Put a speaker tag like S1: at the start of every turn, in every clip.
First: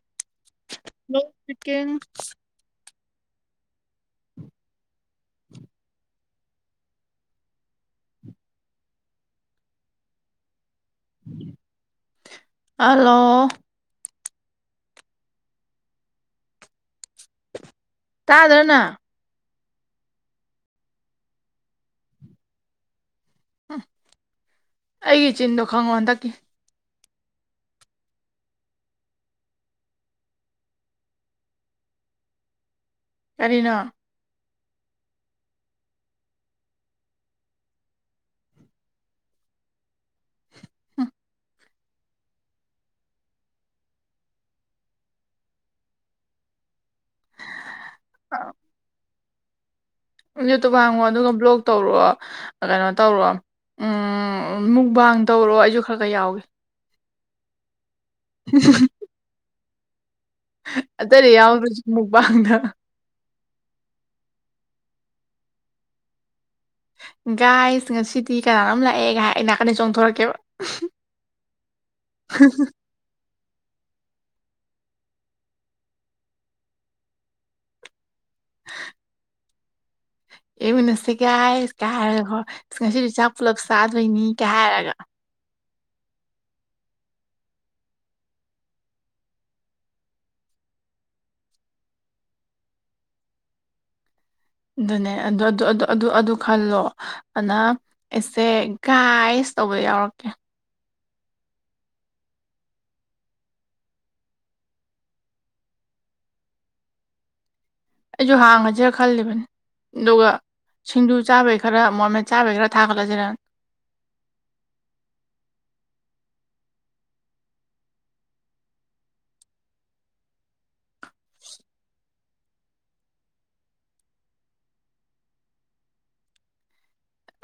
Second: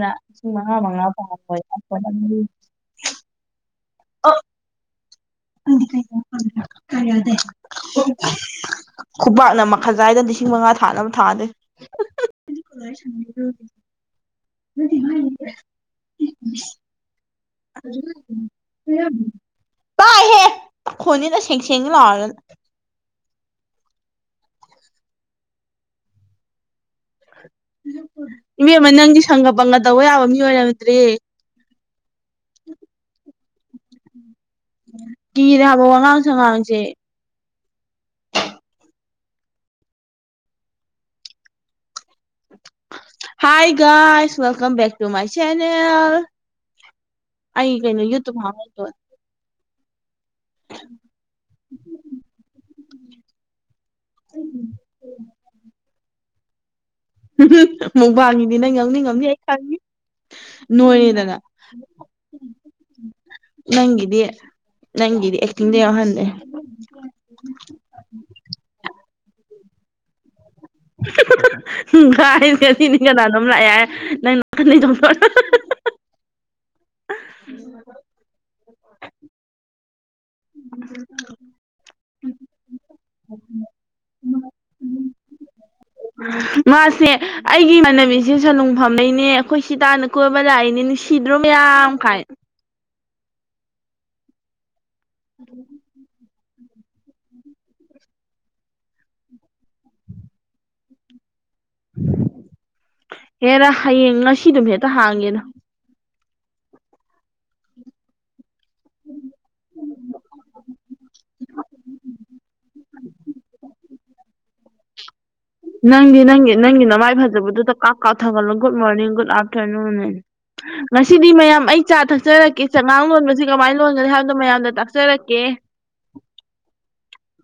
S1: ꯅ ꯂꯤꯁꯤꯡ ꯃꯉꯥ ꯃꯉꯥ ꯐꯥ
S2: ꯍꯜꯂꯣ ꯆꯤꯀꯤꯡ
S1: ꯑ ꯈꯨꯄꯥꯛꯥꯛꯅ ꯃꯈꯜ ꯁ꯭ꯋꯥꯏꯗ ꯂꯤꯁꯤꯡ ꯃꯉꯥ ꯈꯥ ꯃ ꯊꯥꯗ
S2: ꯍꯜꯂꯣ
S1: ꯗꯤ
S2: ꯇꯥꯗ꯭ꯔꯅ
S1: ꯎꯝ ꯀ ꯍꯦ ꯈꯨꯣꯅꯤꯅ ꯁꯦꯡ ꯁꯦꯡꯒ ꯂ
S2: ꯎꯝ ꯑꯩꯒꯤ ꯆꯤꯟꯗꯣ ꯈꯪꯉꯣ ꯍꯟꯗꯛꯀꯤ
S1: ꯏꯕꯦꯝꯃ ꯅꯪꯗꯤ ꯁꯪꯒ ꯄꯪꯒ ꯇꯧꯕ ꯌꯥꯕ ꯃꯤ ꯑꯣꯏꯔꯝꯗ꯭ꯔꯦꯌꯦ
S2: ꯀꯔꯤꯅꯣ
S1: ꯀꯤꯔꯦ ꯍꯥꯏꯕ ꯋꯥꯉꯥꯡ ꯁꯉꯥꯡꯁꯦ
S2: ꯍꯪ
S1: ꯍ ꯥꯏ ꯒꯥꯏꯁ welcome back to my channel ꯑꯩ ꯀꯩꯅꯣ ꯌꯨꯇꯨꯞ ꯍꯥꯄꯝꯒꯤꯔꯣꯏ
S2: ꯌꯨꯇꯨꯞ ꯍꯥꯡꯉꯣ ꯑꯗꯨꯒ ꯕ꯭ꯂꯣꯛ ꯇꯧꯔꯣ ꯀꯩꯅꯣ ꯇꯧꯔꯣ ꯎꯝ ꯃꯨꯛꯕꯥꯡ ꯇꯧꯔꯣ ꯑꯩꯁꯨ ꯈꯔ ꯈꯔ ꯌꯥꯎꯒꯦ
S1: ꯃꯨꯛꯕꯥꯡꯒꯤꯗꯤ ꯅꯪ ꯌꯥꯎꯅꯤꯉꯝꯅꯤ ꯑꯩ ꯈꯪꯉꯤ
S2: ꯑꯇꯩꯗꯤ
S1: ꯅꯣꯏꯔꯦꯗꯅ
S2: ꯌꯥꯎꯗ꯭ꯔꯁꯨ ꯃꯨꯛꯕꯥꯡꯗ
S1: ꯅꯪꯒꯤꯗꯤ ꯅꯪꯒꯤꯗꯤ ꯑꯦꯛꯇꯤꯡꯗ ꯌꯥꯎꯍꯟꯒꯦ
S2: ꯒꯥꯏ ꯉꯁꯤꯗꯤ ꯀꯅꯥꯅꯣꯝ ꯂꯥꯛꯑꯦꯒ ꯍꯥꯏ ꯑꯩ ꯅꯥꯀꯟꯗ ꯆꯣꯡꯊꯣꯔꯛꯀꯦꯕ
S1: ꯒꯥꯏꯁ ꯉꯥꯁꯤꯅꯤ ꯀꯅꯥꯟ ꯅꯣꯝ ꯂꯥꯛꯑꯦ ꯍꯥꯏ ꯅꯪ ꯅꯥꯀꯟꯗꯩꯩ ꯆꯣꯡꯊꯣꯛ
S2: [inaudible] ꯑꯦ ꯎꯟꯅꯁꯦ ꯒꯥꯏꯁ ꯀ ꯍꯥꯏꯔꯒꯀꯣ ꯉꯁꯤꯗꯤ ꯆꯥꯛ ꯄꯨꯜꯂꯞ ꯆꯥꯗꯣꯏꯅꯤ ꯀꯥꯏ ꯍꯥꯏꯔꯒ [inaudible]
S1: ꯃꯥꯁꯦ ꯑꯩꯒꯤ ꯏꯃꯥꯟꯅꯕꯤꯁꯦ ꯁꯨꯅꯨꯡꯐꯝꯗꯩꯅꯦ ꯑꯩꯈꯣꯏ ꯁꯤ ꯇꯥꯟꯅ ꯀꯣꯏꯕ ꯂꯥꯛꯏꯅꯦ ꯅꯨꯡꯁꯤ ꯁꯤꯗ꯭ꯔꯣ ꯃꯌꯥꯝ ꯀꯥꯏꯅꯥ
S2: ꯑꯗꯨꯅꯦ ꯑꯗꯨ ꯑꯗꯨ ꯑꯗꯨ ꯑꯗꯨ ꯈꯜꯂꯣ ꯑꯅ ꯑꯩꯁꯦ ꯒꯥꯏꯁ ꯇꯧꯕ ꯌꯥꯎꯔꯛꯀꯦ
S1: ꯍꯦꯔꯥ ꯍꯌꯦꯡ ꯉꯁꯤꯗꯨꯝ ꯍꯦꯛꯇ ꯍꯥꯡꯒꯦꯗ
S2: ꯑꯩꯁꯨ ꯍꯥꯡꯉꯁꯤꯔ ꯈꯜꯂꯤꯕꯅꯤ ꯑꯗꯨꯒ ꯁꯤꯡꯖꯨ ꯆꯥꯕꯒꯤ ꯈꯔ ꯃꯣꯔꯃꯦꯠ ꯆꯥꯕꯩ ꯈꯔ ꯊꯥꯒꯠꯂꯁꯤꯔꯅ [inaudible]
S1: ꯅꯪꯗꯤ ꯅꯪꯒꯤ ꯅꯪꯒꯤ ꯅꯃꯥꯏ ꯐꯖꯕꯗꯨꯗ ꯀꯥ ꯀꯥꯞ ꯊꯒꯠꯂꯣ ꯒꯨꯗ ꯃꯣꯔꯅꯤꯡ ꯒꯨꯗ ꯑꯥꯐꯇꯔꯅꯨꯟ ꯉꯁꯤꯗꯤ ꯃꯌꯥꯝ ꯑꯩ ꯆꯥ ꯊꯛꯆꯔꯛꯀꯦ ꯆꯉꯥꯡ ꯂꯣꯟꯕꯁꯤ ꯀꯃꯥꯏꯅ ꯂꯣꯟꯒꯅꯤ ꯍꯥꯏꯕꯗꯣ ꯃꯌꯥꯝꯗ ꯇꯥꯛꯆꯔꯛꯀꯦ ꯑꯦ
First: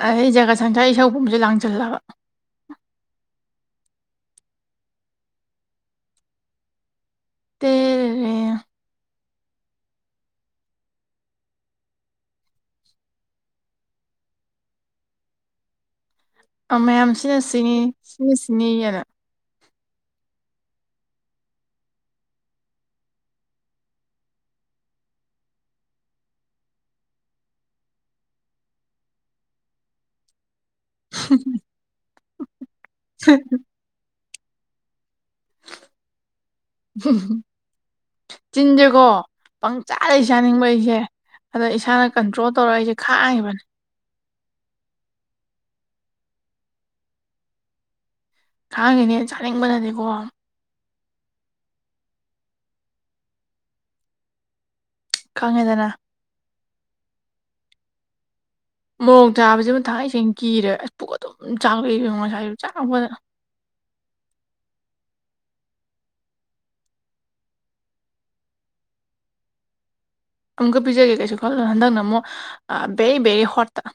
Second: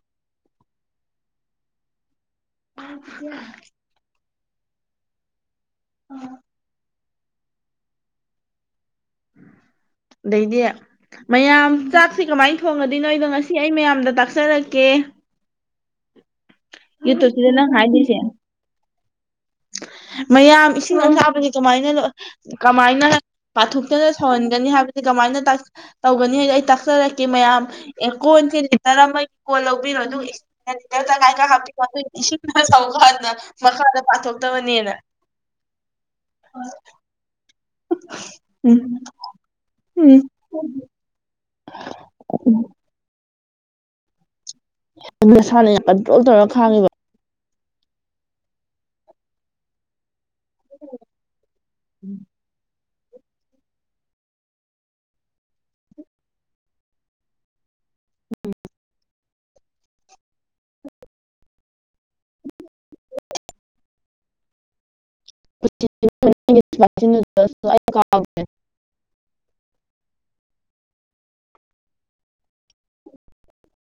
S2: ꯑꯩ ꯖꯒꯠ ꯁꯪꯁꯥꯔ ꯏꯁꯧ ꯄꯨꯝꯕꯁꯦ ꯂꯥꯡꯁꯤꯜꯂꯕ
S1: [inaudible] ꯎꯝ
S2: ꯇꯦꯔꯦ
S1: ꯑꯗꯩꯗꯤ ꯃꯌꯥꯝ ꯆꯥꯛꯁꯦ ꯀꯃꯥꯏꯅ ꯊꯣꯡꯉꯗꯤꯏꯅꯣ ꯉꯁꯤ ꯑꯩ ꯃꯌꯥꯝꯗ ꯇꯥꯛꯆꯔꯛꯀꯦ ꯑꯦ
S2: ꯃꯌꯥꯝꯁꯤꯅ
S1: ꯅꯪ
S2: ꯁꯤꯅꯤ
S1: ꯍꯥꯏꯗꯣꯏꯁꯦ
S2: ꯁꯤꯅ ꯁꯤꯅꯤꯑꯅ
S1: ꯃꯌꯥꯝ ꯏꯁꯤꯡ ꯑꯁꯥꯕꯗꯤ ꯀꯃꯥꯏꯅ ꯀꯃꯥꯏꯅ ꯄꯥꯊꯣꯛꯇꯅ ꯁꯧꯍꯟꯒꯅꯤ ꯍꯥꯏꯕꯗꯤ ꯀꯃꯥꯏꯅ ꯇꯥꯛ ꯇꯧꯒꯅꯤ ꯍꯥꯏꯗꯣ ꯑꯩ ꯇꯥꯛꯆꯔꯛꯀꯦ ꯃꯌꯥꯝ ꯑꯦ ꯀꯣꯟꯁꯦ ꯂꯤꯇꯔ ꯑꯃꯩ ꯀꯣꯟ ꯂꯧꯕꯤꯔꯅꯨ ꯏꯁꯤꯡ ꯉꯥꯏꯀ ꯍꯥꯞꯄꯤ ꯁꯧꯀꯅ ꯃꯈꯥꯗ ꯄꯥꯊꯣꯛꯇꯕꯅꯦꯅ
S2: ꯎꯝ ꯆꯤꯟꯗꯦꯀꯣ
S1: ꯎꯝ
S2: ꯄꯪꯆꯥꯗ ꯆꯥꯅꯤꯡꯕ ꯑꯩꯁꯦ ꯑꯗ ꯏꯁꯥꯅ ꯀꯟꯇ꯭ꯔꯣꯜ ꯇꯧꯔ ꯏꯁꯥꯅꯥ ꯈꯥꯡꯉꯤꯕꯅꯤ
S1: ꯑꯗꯨ ꯅꯁꯥꯅ ꯌꯥꯝ ꯀꯟꯇ꯭ꯔꯣꯜ ꯇꯧꯔꯒ ꯈꯥꯡꯉꯤꯕ
S2: ꯈꯥꯡꯉꯤꯅꯦ ꯆꯥꯅꯤꯡꯕꯅꯅꯦꯀꯣ
S1: ꯎꯝ
S2: ꯈꯪꯉꯦꯗꯅ
S1: ꯎꯝ
S2: ꯕꯣꯡ ꯇꯥꯕꯥꯁꯤꯃꯨꯛ ꯊꯥꯉꯩꯁꯦꯡ ꯀꯤꯔꯦ ꯑ ꯄꯨꯛ ꯑꯗꯨꯝ ꯆꯥꯛꯂꯩꯉꯣ ꯉꯁꯥꯏ ꯆꯥꯛꯄꯗ
S1: [inaudible] [unintelligible]
S2: ꯑꯃꯨꯛꯀ ꯄꯤꯖꯒꯦ ꯀꯩꯁꯨ ꯈꯜꯂ ꯍꯟꯗꯛꯅ ꯑꯃꯨꯛ ꯕꯦꯔꯤ ꯕꯦꯔꯤ ꯍꯣꯠꯇ [inaudible]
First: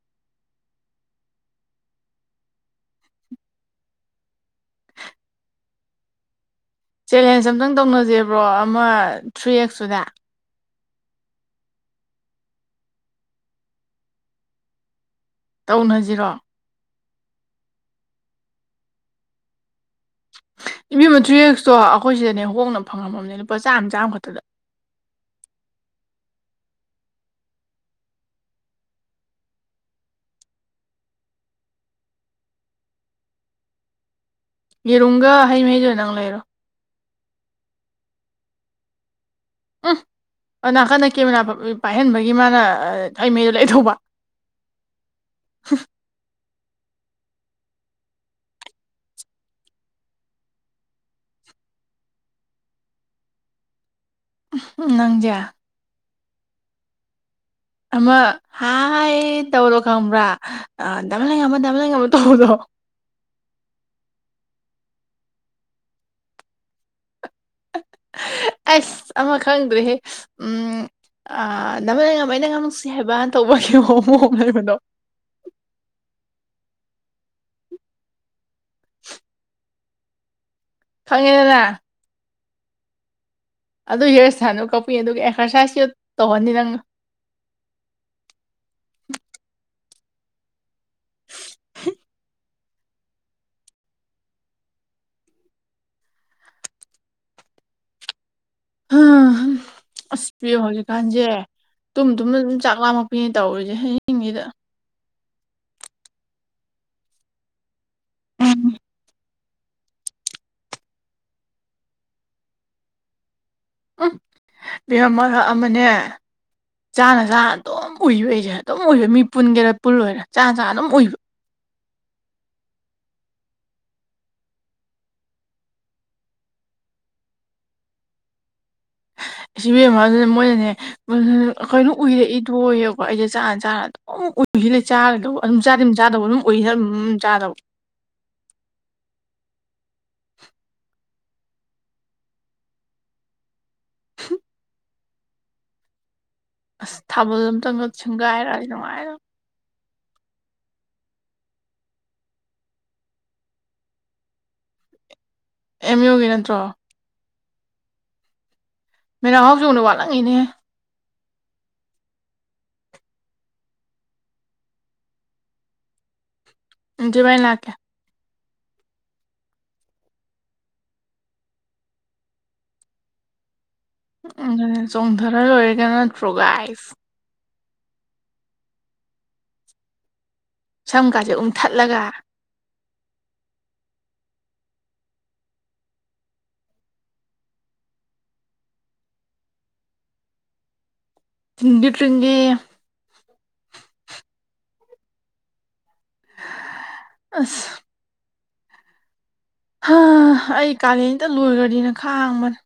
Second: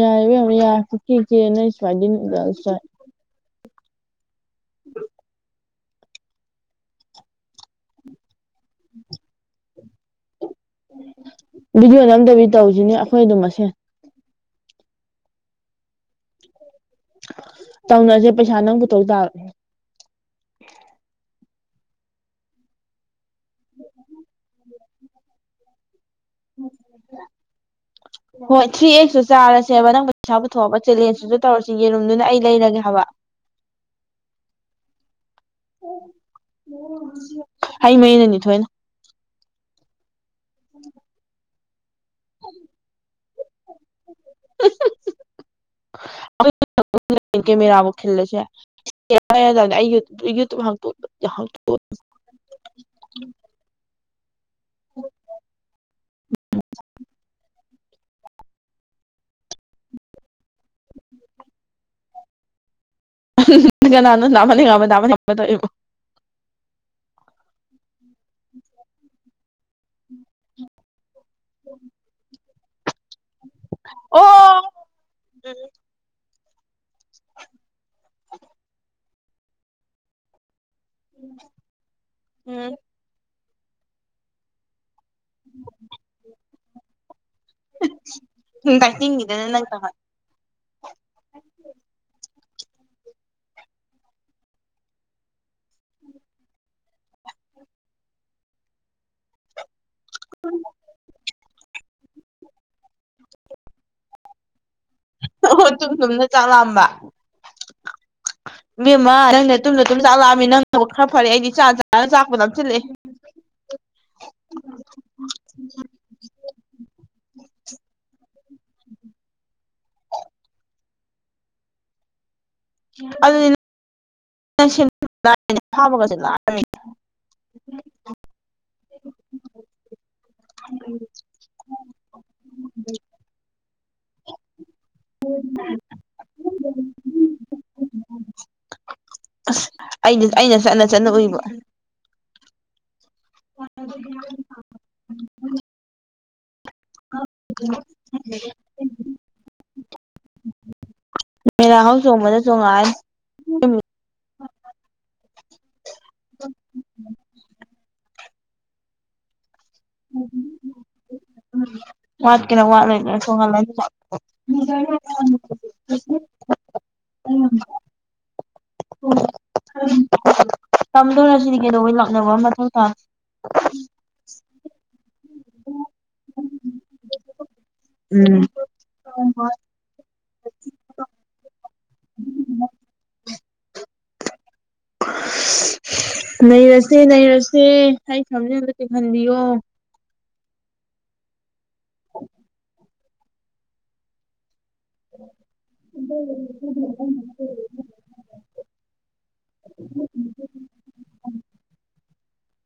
S1: ꯌꯥꯕ ꯌꯥꯅ ꯁꯋꯥꯏꯗꯤꯅ ꯁ ꯎꯝ
S2: ꯆꯦꯂꯦꯟꯖ ꯑꯝꯇꯪ ꯇꯧꯅꯖꯦꯕ꯭ꯔꯣ ꯑꯃ ꯊ꯭ꯔꯤ ꯑꯦꯛꯁꯇꯨꯗ
S1: ꯚꯗꯤꯑꯣ ꯅꯝꯗꯕꯤ ꯇꯧꯁꯤꯅꯦ ꯑꯩꯈꯣꯏ ꯑꯗꯨꯝꯃꯁꯦ
S2: ꯇꯧꯅꯁꯤꯔꯣ
S1: ꯇꯧꯅꯔꯁꯦ ꯄꯩꯁꯥ ꯅꯪꯕꯨ ꯇꯧ ꯇꯥꯕ
S2: ꯅꯨꯄꯤ ꯃꯊ꯭ꯔꯤꯁꯇꯣ ꯑꯩꯈꯣꯏ ꯁꯤꯗꯅꯦ ꯍꯣꯡꯅ ꯐꯪꯉꯝꯃꯝꯅꯦ ꯂꯨꯄꯥ ꯆꯥꯝꯃ ꯆꯥꯃꯈꯛꯇꯗ
S1: [unintelligible]
S2: [unintelligible]
S1: ꯍꯣꯏ ꯊ꯭ꯔꯤ ꯑꯦꯛꯁꯨ ꯆꯥꯔꯁꯦꯕ ꯅꯪ ꯄꯩꯁꯥ ꯄꯨꯊꯣꯛꯑꯕ ꯆꯦꯂꯦꯟꯖꯇꯨꯁꯨ ꯇꯧꯔꯁꯤ ꯌꯦꯔꯨꯝꯗꯨꯅ ꯑꯩ ꯂꯩꯔꯒꯦ ꯍꯥꯏꯕ
S2: ꯃꯤꯔꯨꯒꯥ ꯍꯥꯏ ꯃꯤꯖ ꯅꯪꯂꯔꯣ
S1: ꯍꯩ ꯃꯩꯅꯅꯤ ꯊꯣꯏꯅ
S2: ꯎꯝ ꯅꯥꯀꯟꯗ ꯀꯦꯃꯦꯥ ꯄꯥꯏꯍꯟꯕꯒꯤ ꯃꯥꯅ ꯊꯥꯏꯃꯩ ꯂꯩꯊꯧꯕ
S1: ꯃꯦꯕꯨ ꯈꯜꯂ ꯌꯥ ꯌꯥ ꯌꯨꯇ ꯍꯄ ꯍ
S2: ꯎ ꯅꯪꯖꯦ ꯑꯃ ꯍꯥꯏ ꯇꯧꯔꯣ ꯈꯪꯕ꯭ꯔꯥ ꯗꯕꯜ ꯍꯪꯉꯝꯃ ꯗꯕꯜ ꯂꯪꯉꯝ ꯑꯃ ꯇꯧꯕꯗꯣ [unintelligible]
S1: ꯅ ꯅꯃꯅꯤ ꯉꯕꯅꯤꯗ
S2: ꯑꯁ ꯑꯃ ꯈꯪꯗ꯭ꯔꯦꯍꯦ ꯎꯝ ꯅꯃꯅꯃ ꯑꯩꯅ ꯉꯥꯡ ꯅꯨꯡꯁꯤ ꯍꯥꯏꯕ ꯇꯧꯕꯒꯤ ꯍꯣꯨ
S1: ꯑꯣ
S2: ꯍꯣꯡꯅꯕꯗꯣ
S1: [unintelligible]
S2: ꯐꯪꯉꯤꯗꯅ
S1: ꯎꯝ
S2: ꯑꯗꯨ ꯍꯤꯌꯔ ꯏꯁꯊꯥꯟꯗꯨ ꯀꯛꯄꯨ ꯑꯗꯨꯒ ꯑꯦꯛꯁꯔꯁꯥꯏꯁꯁꯨ ꯇꯧꯍꯅꯤ ꯅꯪ
S1: ꯇꯥꯏ ꯍꯤꯡꯗ ꯅ ꯅꯪ ꯇ
S2: ꯑꯁ ꯄꯤꯌꯣ ꯍꯧꯖꯤꯛꯀꯥꯟꯁꯦ ꯇꯨꯝ ꯇꯨꯝꯅ ꯑꯗꯨꯝ ꯆꯥꯛ ꯂꯥꯝꯃꯛꯄꯤꯅꯦ ꯇꯧꯔꯤꯁꯦ ꯍꯌꯦꯡꯁꯤꯗ
S1: ꯑꯣ ꯇꯨꯝ ꯊꯨꯝꯅ ꯆꯥꯛ ꯂꯥꯑꯝꯕ ꯃꯤꯃ ꯅꯪ ꯑꯗꯨꯨꯝꯅ ꯑꯗꯨꯨꯝ ꯆꯥꯛ ꯂꯥꯛꯑꯃꯤ ꯅꯪ ꯈꯔ ꯐꯔꯦ ꯑꯩꯗꯤ ꯆ ꯆꯥꯒ ꯆꯥꯛꯄꯗ ꯆꯤꯜꯂꯦ
S2: ꯎ ꯍ ꯃꯔꯔ ꯃꯅꯦ ꯆꯥꯅ ꯆꯥ ꯑꯗꯨꯝ ꯎꯏꯕ ꯑꯩꯁꯦ ꯑꯗꯨꯝ ꯎꯏꯕ ꯃꯤ ꯄꯨꯟꯒꯦꯔꯥ ꯄꯨꯜꯂꯣꯏꯔꯥ ꯆꯥ ꯆꯥ ꯑꯗꯨꯝ ꯎꯏꯕ
S1: ꯑꯗꯨ ꯊꯕꯒ
S2: ꯑ ꯁꯤꯕꯦꯝꯃ ꯑꯗꯨꯅ ꯃꯣꯏꯅꯅꯦ ꯑꯩꯈꯣꯏꯅ ꯎꯏꯔꯛꯏꯗꯣꯏꯌꯦꯕꯀꯣ ꯑꯩꯁꯦ ꯆꯥꯛꯔꯥꯟ ꯆꯥꯔꯗꯣ ꯑ ꯎꯈꯤꯂ ꯆꯥꯒꯗꯧꯕ ꯑꯗꯨꯝ ꯆꯥꯗꯤ ꯑꯗꯨꯝ ꯆꯥꯗꯕ ꯑꯗꯨꯝ ꯑꯣꯏ ꯑꯗꯨꯝ ꯆꯥꯗꯕ
S1: [inaudible] ꯑꯁ ꯑꯩꯅ ꯆꯠꯅ ꯆꯠꯅ ꯎꯏꯕ ꯑꯗꯨ
S2: ꯑꯁ ꯊꯥꯕꯜ ꯑꯝꯇꯪꯒꯛ ꯁꯨꯝꯒꯥꯏꯔꯗꯤ ꯅꯨꯡꯉꯥꯏꯔ [inaudible]
S1: ꯃꯦꯔꯥ ꯍꯧꯥꯎ ꯆꯣꯡꯕꯗ ꯆꯣꯡꯉꯥꯑ
S2: ꯑꯦꯝ ꯌꯨꯒꯤ ꯅꯠꯇ꯭ꯔꯣ ꯃꯦꯔ ꯍꯧꯥꯎꯖꯧꯅ ꯋꯥꯠꯂꯥꯡ ꯏꯅꯦ
S1: ꯋꯥꯠ ꯀꯦꯅ ꯋꯥꯠꯂꯅ ꯁꯣꯡꯉ ꯃꯤꯖ
S2: ꯖꯤꯃꯥꯏꯅ ꯀꯦ
S1: ꯍ ꯇꯝꯗꯧꯔꯁꯤꯗꯤ ꯀꯩꯗꯧꯕꯩ ꯂꯥꯛꯅꯕ ꯃꯇꯨꯡ ꯇꯥ
S2: ꯆꯣꯡꯊꯔ ꯂꯣꯏꯔꯒ ꯅꯠꯇ꯭ꯔꯣꯒꯥꯏꯁ
S1: ꯎꯝ
S2: ꯁꯝꯀꯥꯁꯦ ꯎꯝꯊꯠꯂꯒ [inaudible]
S1: ꯂꯩꯔꯁꯦ ꯂꯩꯔꯁꯦ ꯑꯩ ꯐꯝꯖꯗ ꯆꯤꯡꯍꯟꯕꯤꯌꯣ
S2: ꯊꯤꯟꯗꯨ ꯇꯒꯦ
S1: ꯏꯗꯕ
S2: ꯑꯁ ꯑꯩ ꯀꯥꯂꯦꯟꯝꯇ ꯂꯣꯏꯈ꯭ꯔꯗꯤꯅ ꯈ ꯍꯥꯡꯕꯅꯦ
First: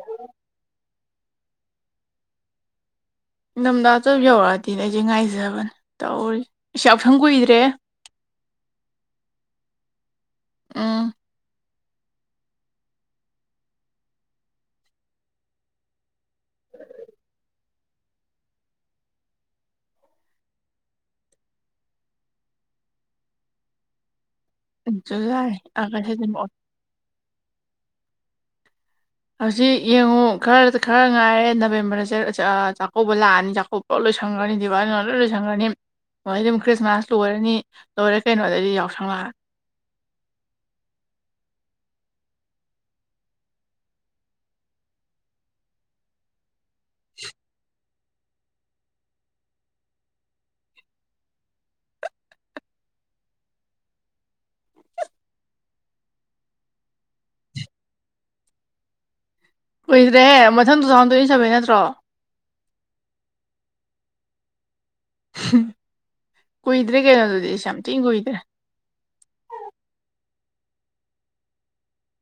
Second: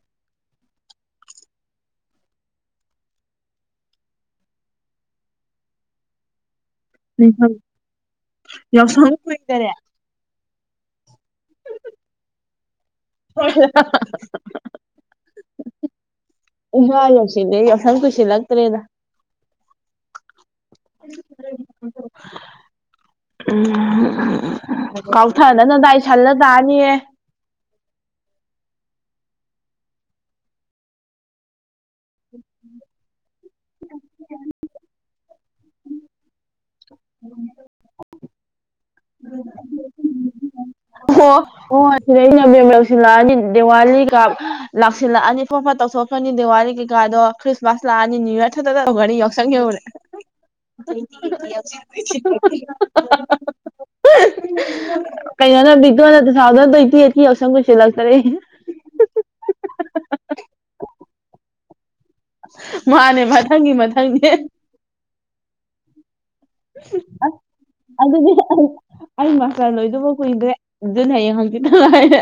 S2: ꯎ ꯅꯤꯡꯊꯝꯊ ꯑ ꯆ ꯌꯧꯔꯛꯑꯗꯤꯅꯦ ꯑꯩꯁꯦ ꯉꯥꯏꯖꯕꯅꯦ ꯇꯧꯔꯤ ꯏꯁ ꯌꯥꯎꯁꯪ ꯀꯨꯏꯗ꯭ꯔꯦ
S1: ꯌꯥꯎꯁꯪ ꯀꯨꯏꯗꯔꯦ
S2: ꯑꯥ
S1: ꯍ ꯌꯥ ꯁꯤ ꯂꯩ ꯁ ꯈꯨ ꯁꯤꯂꯒ ꯇꯔꯦꯗ ꯎꯝ
S2: ꯖꯨꯂꯥꯏ
S1: ꯀꯥꯎꯊꯅ
S2: ꯑꯥꯒꯁ
S1: ꯅꯪꯗꯥꯏꯁꯜꯂ
S2: ꯁꯦꯞꯇꯦꯝꯕꯔ
S1: ꯇꯥꯅꯤꯌꯦ
S2: ꯍꯧꯖꯤꯛ ꯌꯦꯡꯉꯨ ꯈꯔ ꯈꯔ ꯉꯥꯏꯔꯦ ꯅꯕꯦꯝꯕꯔ ꯆꯥꯛꯀꯧꯕ ꯂꯥꯛꯑꯅꯤ ꯆꯥꯛꯀꯧꯕ ꯂꯣꯏꯁꯪꯈ꯭ꯔꯅꯤꯕ ꯑꯗꯨ ꯂꯣꯏꯁꯪꯈꯅꯤ ꯑꯗꯨꯩ ꯑꯗꯨꯝ ꯈ꯭ꯔꯤꯁꯃꯥꯁ ꯂꯣꯏꯔꯅꯤ ꯂꯣꯏꯔ ꯀꯩꯅꯣ ꯑꯗꯩꯗꯤ ꯌꯥꯎꯁꯪꯪꯂꯛꯑꯅꯤ
S1: ꯑꯣ ꯑꯣ ꯁꯤꯗ ꯑꯩꯅꯕꯦꯝ ꯂꯧꯁꯤꯜꯂꯛꯑꯅꯤ ꯗꯤꯋꯥꯂꯤ ꯀꯥꯞ ꯂꯥꯛꯁꯤꯜꯂꯛꯑꯅꯤ ꯑꯐꯣꯞ ꯁꯣꯛ ꯐꯅꯤ ꯗꯤꯋꯥꯂꯤ ꯀꯩꯀꯥꯗꯣ ꯈ꯭ꯔꯤꯁꯃꯥꯁ ꯂꯥꯛꯑꯅꯤ ꯅꯅꯤꯌꯨ ꯌꯌꯥꯔ ꯊꯛꯇ ꯇꯧꯈꯔꯅꯤ ꯌꯥꯎꯁꯪ ꯌꯧꯔꯦ [unintelligible] ꯀꯩꯅ ꯕꯤ ꯇꯨ ꯊꯥꯎꯖꯟ ꯇ꯭ꯋꯦꯟꯇꯤ ꯑꯩꯠꯀꯤ ꯌꯥꯎꯁꯪ ꯀꯣꯏꯁꯤꯜꯂꯛꯇꯔꯦ
S2: ꯀꯨꯏꯗ꯭ꯔꯦꯍꯦ ꯃꯊꯪ ꯇꯨ ꯊꯥꯎꯖꯟ ꯇꯣꯏꯟ ꯁꯕꯦ ꯅꯠꯇ꯭ꯔꯣ
S1: ꯃꯥꯅꯦ ꯃꯊꯪꯒꯤ ꯃꯊꯪꯒꯤ
S2: ꯍꯝ
S1: ꯑꯗꯨꯗꯤ
S2: ꯀꯨꯏꯗ꯭ꯔꯦ
S1: ꯑꯩ ꯃꯥꯁꯇꯔ ꯂꯣꯏꯗꯕ ꯀꯨꯏꯗ꯭ꯔꯦ ꯑꯗꯨꯌꯦ ꯍꯧꯪꯖꯤ ꯂꯔ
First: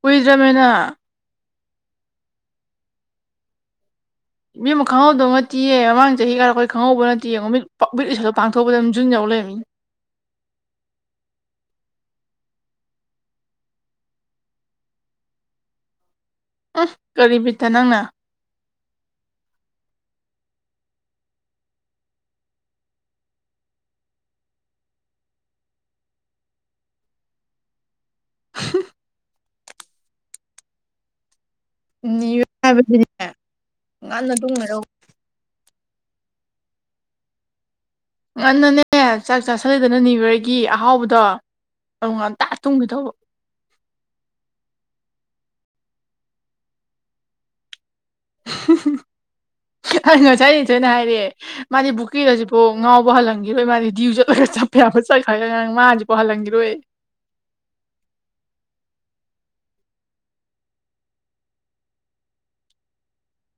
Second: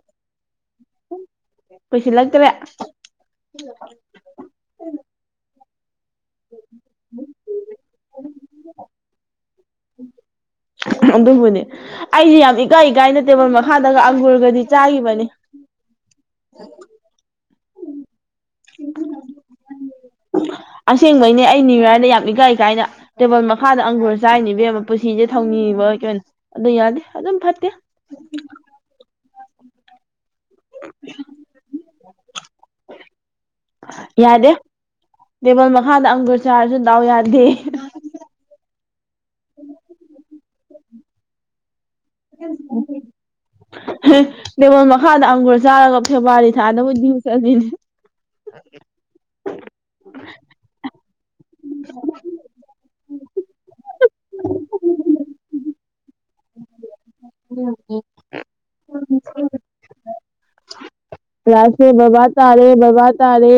S2: ꯀꯨꯏꯗ꯭ꯔꯃꯦꯅꯥ
S1: ꯄꯩꯁꯥ ꯂꯥꯛꯇ꯭ꯔꯦ
S2: ꯃꯤ ꯑꯃ ꯈꯪꯍꯧꯗꯧ ꯅꯠꯇꯦꯌꯦ ꯃꯃꯥꯡ ꯆꯍꯤ ꯀꯥꯔ ꯑꯩꯈꯣꯏ ꯈꯪꯍꯧꯕ ꯅꯠꯇꯦꯌꯦ ꯃꯃꯤꯠ ꯄꯠꯗꯣ ꯄꯥꯡꯊꯣꯛꯄꯗ ꯑꯗꯨꯝ ꯖꯨꯟ ꯌꯥꯎ ꯂꯩꯕꯃꯤꯅꯤ
S1: ꯑꯗꯨꯕꯨꯅꯦ ꯑꯩꯁꯦ ꯌꯥꯝ ꯏꯀꯥꯏꯀꯥꯏꯅ ꯇꯦꯕꯜ ꯃꯈꯥꯗꯒ ꯑꯪꯒꯨꯔꯒꯗꯤ ꯆꯥꯈꯤꯕꯅꯤ
S2: [inaudible] ꯎ ꯀꯔꯤ ꯄꯇ ꯅꯪꯅ
S1: ꯑꯁꯦꯡꯕꯩꯅꯦ ꯑꯩ ꯅꯤꯔꯥꯏꯗ ꯌꯥꯝ ꯏꯀꯥꯏꯀꯥꯏꯅ ꯇꯦꯕꯜ ꯃꯈꯥꯗ ꯑꯪꯒꯨꯔ ꯆꯥꯏꯅꯤꯕꯦꯝ ꯑꯃꯕ ꯄꯨꯟꯁꯤꯁꯦ ꯊꯧꯅꯤ ꯑꯗꯨ ꯌꯥꯗꯦ ꯑꯗꯨꯝ ꯐꯠꯇꯦ
S2: [unintelligible]
S1: [unintelligible]
S2: ꯅꯅꯤꯌꯨ ꯌꯔ ꯍꯥꯏꯕꯁꯤꯗꯤ ꯉꯥꯟꯅ ꯑꯗꯨꯝꯉꯔꯧ
S1: ꯍꯥꯟꯗ ꯑꯪꯒꯨꯔ ꯆꯥꯔꯁꯨꯗꯎ ꯌꯥꯗꯦ
S2: ꯉꯟꯅꯅꯦ ꯆꯥꯛ ꯆꯥꯥꯁꯂꯗꯅ ꯅꯤꯕꯔꯒꯤ ꯑꯍꯥꯎꯕꯗꯣ ꯑꯗꯨ ꯉꯟꯇꯥ ꯇꯨꯝꯒꯦ ꯇꯧꯕ
S1: ꯗꯉꯣꯟ ꯃꯈꯥꯗ ꯃꯪꯒꯜ ꯆꯥꯔꯒ ꯐꯦꯕꯋꯥꯔꯤ ꯊꯥꯗꯅꯕꯗꯤꯁꯅꯤꯅꯦ
S2: ꯉꯁꯥꯏꯅꯦ ꯁꯣꯏꯅ ꯍꯥꯏꯔꯑꯦ ꯃꯥꯗꯤ ꯕꯨꯛꯀꯤꯔꯁꯤꯕꯣ ꯉꯥꯎꯕ ꯄꯣꯍꯜꯍꯟꯈꯤꯔꯣꯏ ꯃꯥꯗꯤ ꯭ꯌꯨ ꯆꯠꯂꯒ ꯆꯠꯄ ꯌꯥ ꯑꯃ ꯆꯠꯈ꯭ꯔꯒ ꯃꯥꯁꯦ ꯄꯣꯍꯜꯍꯟꯈꯤꯔꯣꯏ
S1: ꯎꯝ ꯎ ꯂꯥꯁꯦ ꯕꯕꯥ ꯇꯥꯔꯦ ꯕꯕꯥ ꯇꯥꯔꯦ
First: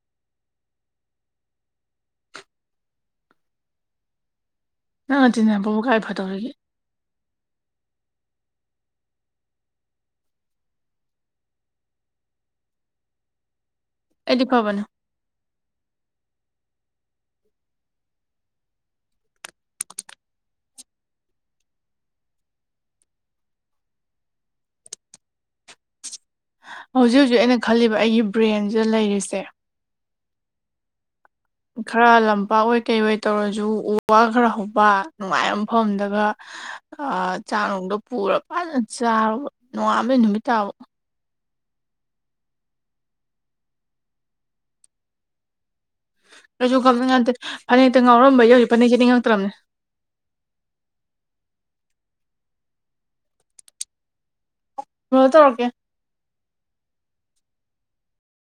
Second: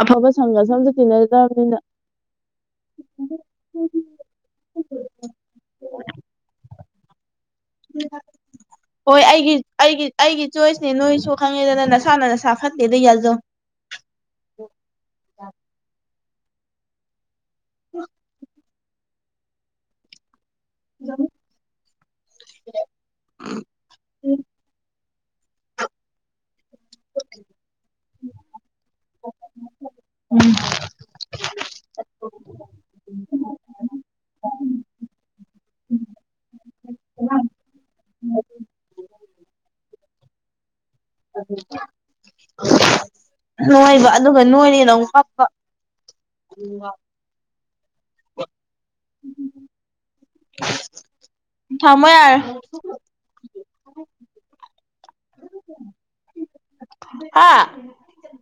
S1: ꯑꯐꯕ ꯁꯪꯒꯁ ꯑꯇ ꯇꯤꯟꯅꯔꯛꯇ꯭ꯔꯕꯅꯤꯅ
S2: [unintelligible] ꯅꯪꯅ ꯇꯤꯟꯅꯕꯕꯨ ꯀꯥꯏ ꯐꯗꯧꯔꯤꯒꯦ
S1: ꯎ ꯍꯣꯏ ꯑꯩꯒꯤ ꯑꯩꯒꯤ ꯑꯩꯒꯤ ꯆꯣꯏꯁꯅꯦ ꯅꯣꯏꯁꯨ ꯈꯪꯉꯦꯗꯅ ꯅꯁꯥꯅ ꯅꯁꯥ ꯐꯠꯇꯦꯗ ꯌꯥꯖꯧ
S2: ꯑꯦꯗꯤ ꯐꯕꯅ
S1: ꯑ ꯎꯝ
S2: ꯍꯧꯖꯤꯛ ꯍꯧꯖꯤꯛ ꯑꯩꯅ ꯈꯜꯂꯤꯕ ꯑꯩꯒꯤ ꯕ꯭ꯔꯦꯟꯁꯤꯗ ꯂꯩꯔꯤꯁꯦ
S1: ꯎꯝ
S2: ꯈꯔ ꯂꯝꯄꯥꯛ ꯑꯣꯏ ꯀꯩ ꯑꯣꯏ ꯇꯧꯔꯁꯨ ꯎ ꯋꯥ ꯈꯔ ꯍꯧꯕ ꯅꯨꯡꯉꯥꯏꯕꯐꯝꯗꯒ ꯆꯥꯛꯅꯨꯡꯗꯣ ꯄꯨꯔ ꯐꯖꯅ ꯆꯥꯔꯨꯔꯕ ꯅꯣꯡꯉꯥꯥꯟꯕꯩ ꯅꯨꯃꯤꯠ ꯇꯥꯕ
S1: ꯅꯣꯏꯕ ꯑꯗꯨꯒ ꯅꯣꯏꯅꯦꯗ ꯑꯃꯨ ꯀꯞꯄ
S2: ꯀꯁꯨ ꯈ ꯌꯥꯗ ꯐꯅꯦꯛꯇ ꯉꯥꯎꯔꯝꯕ ꯌꯧꯁꯤ ꯐꯅꯦꯛꯁꯦ ꯅꯤꯡꯉꯛꯇ꯭ꯔꯕꯅꯦ
S1: ꯊꯃꯣꯏꯔ
S2: ꯍ ꯇꯔꯒꯦ
S1: ꯍꯥꯥ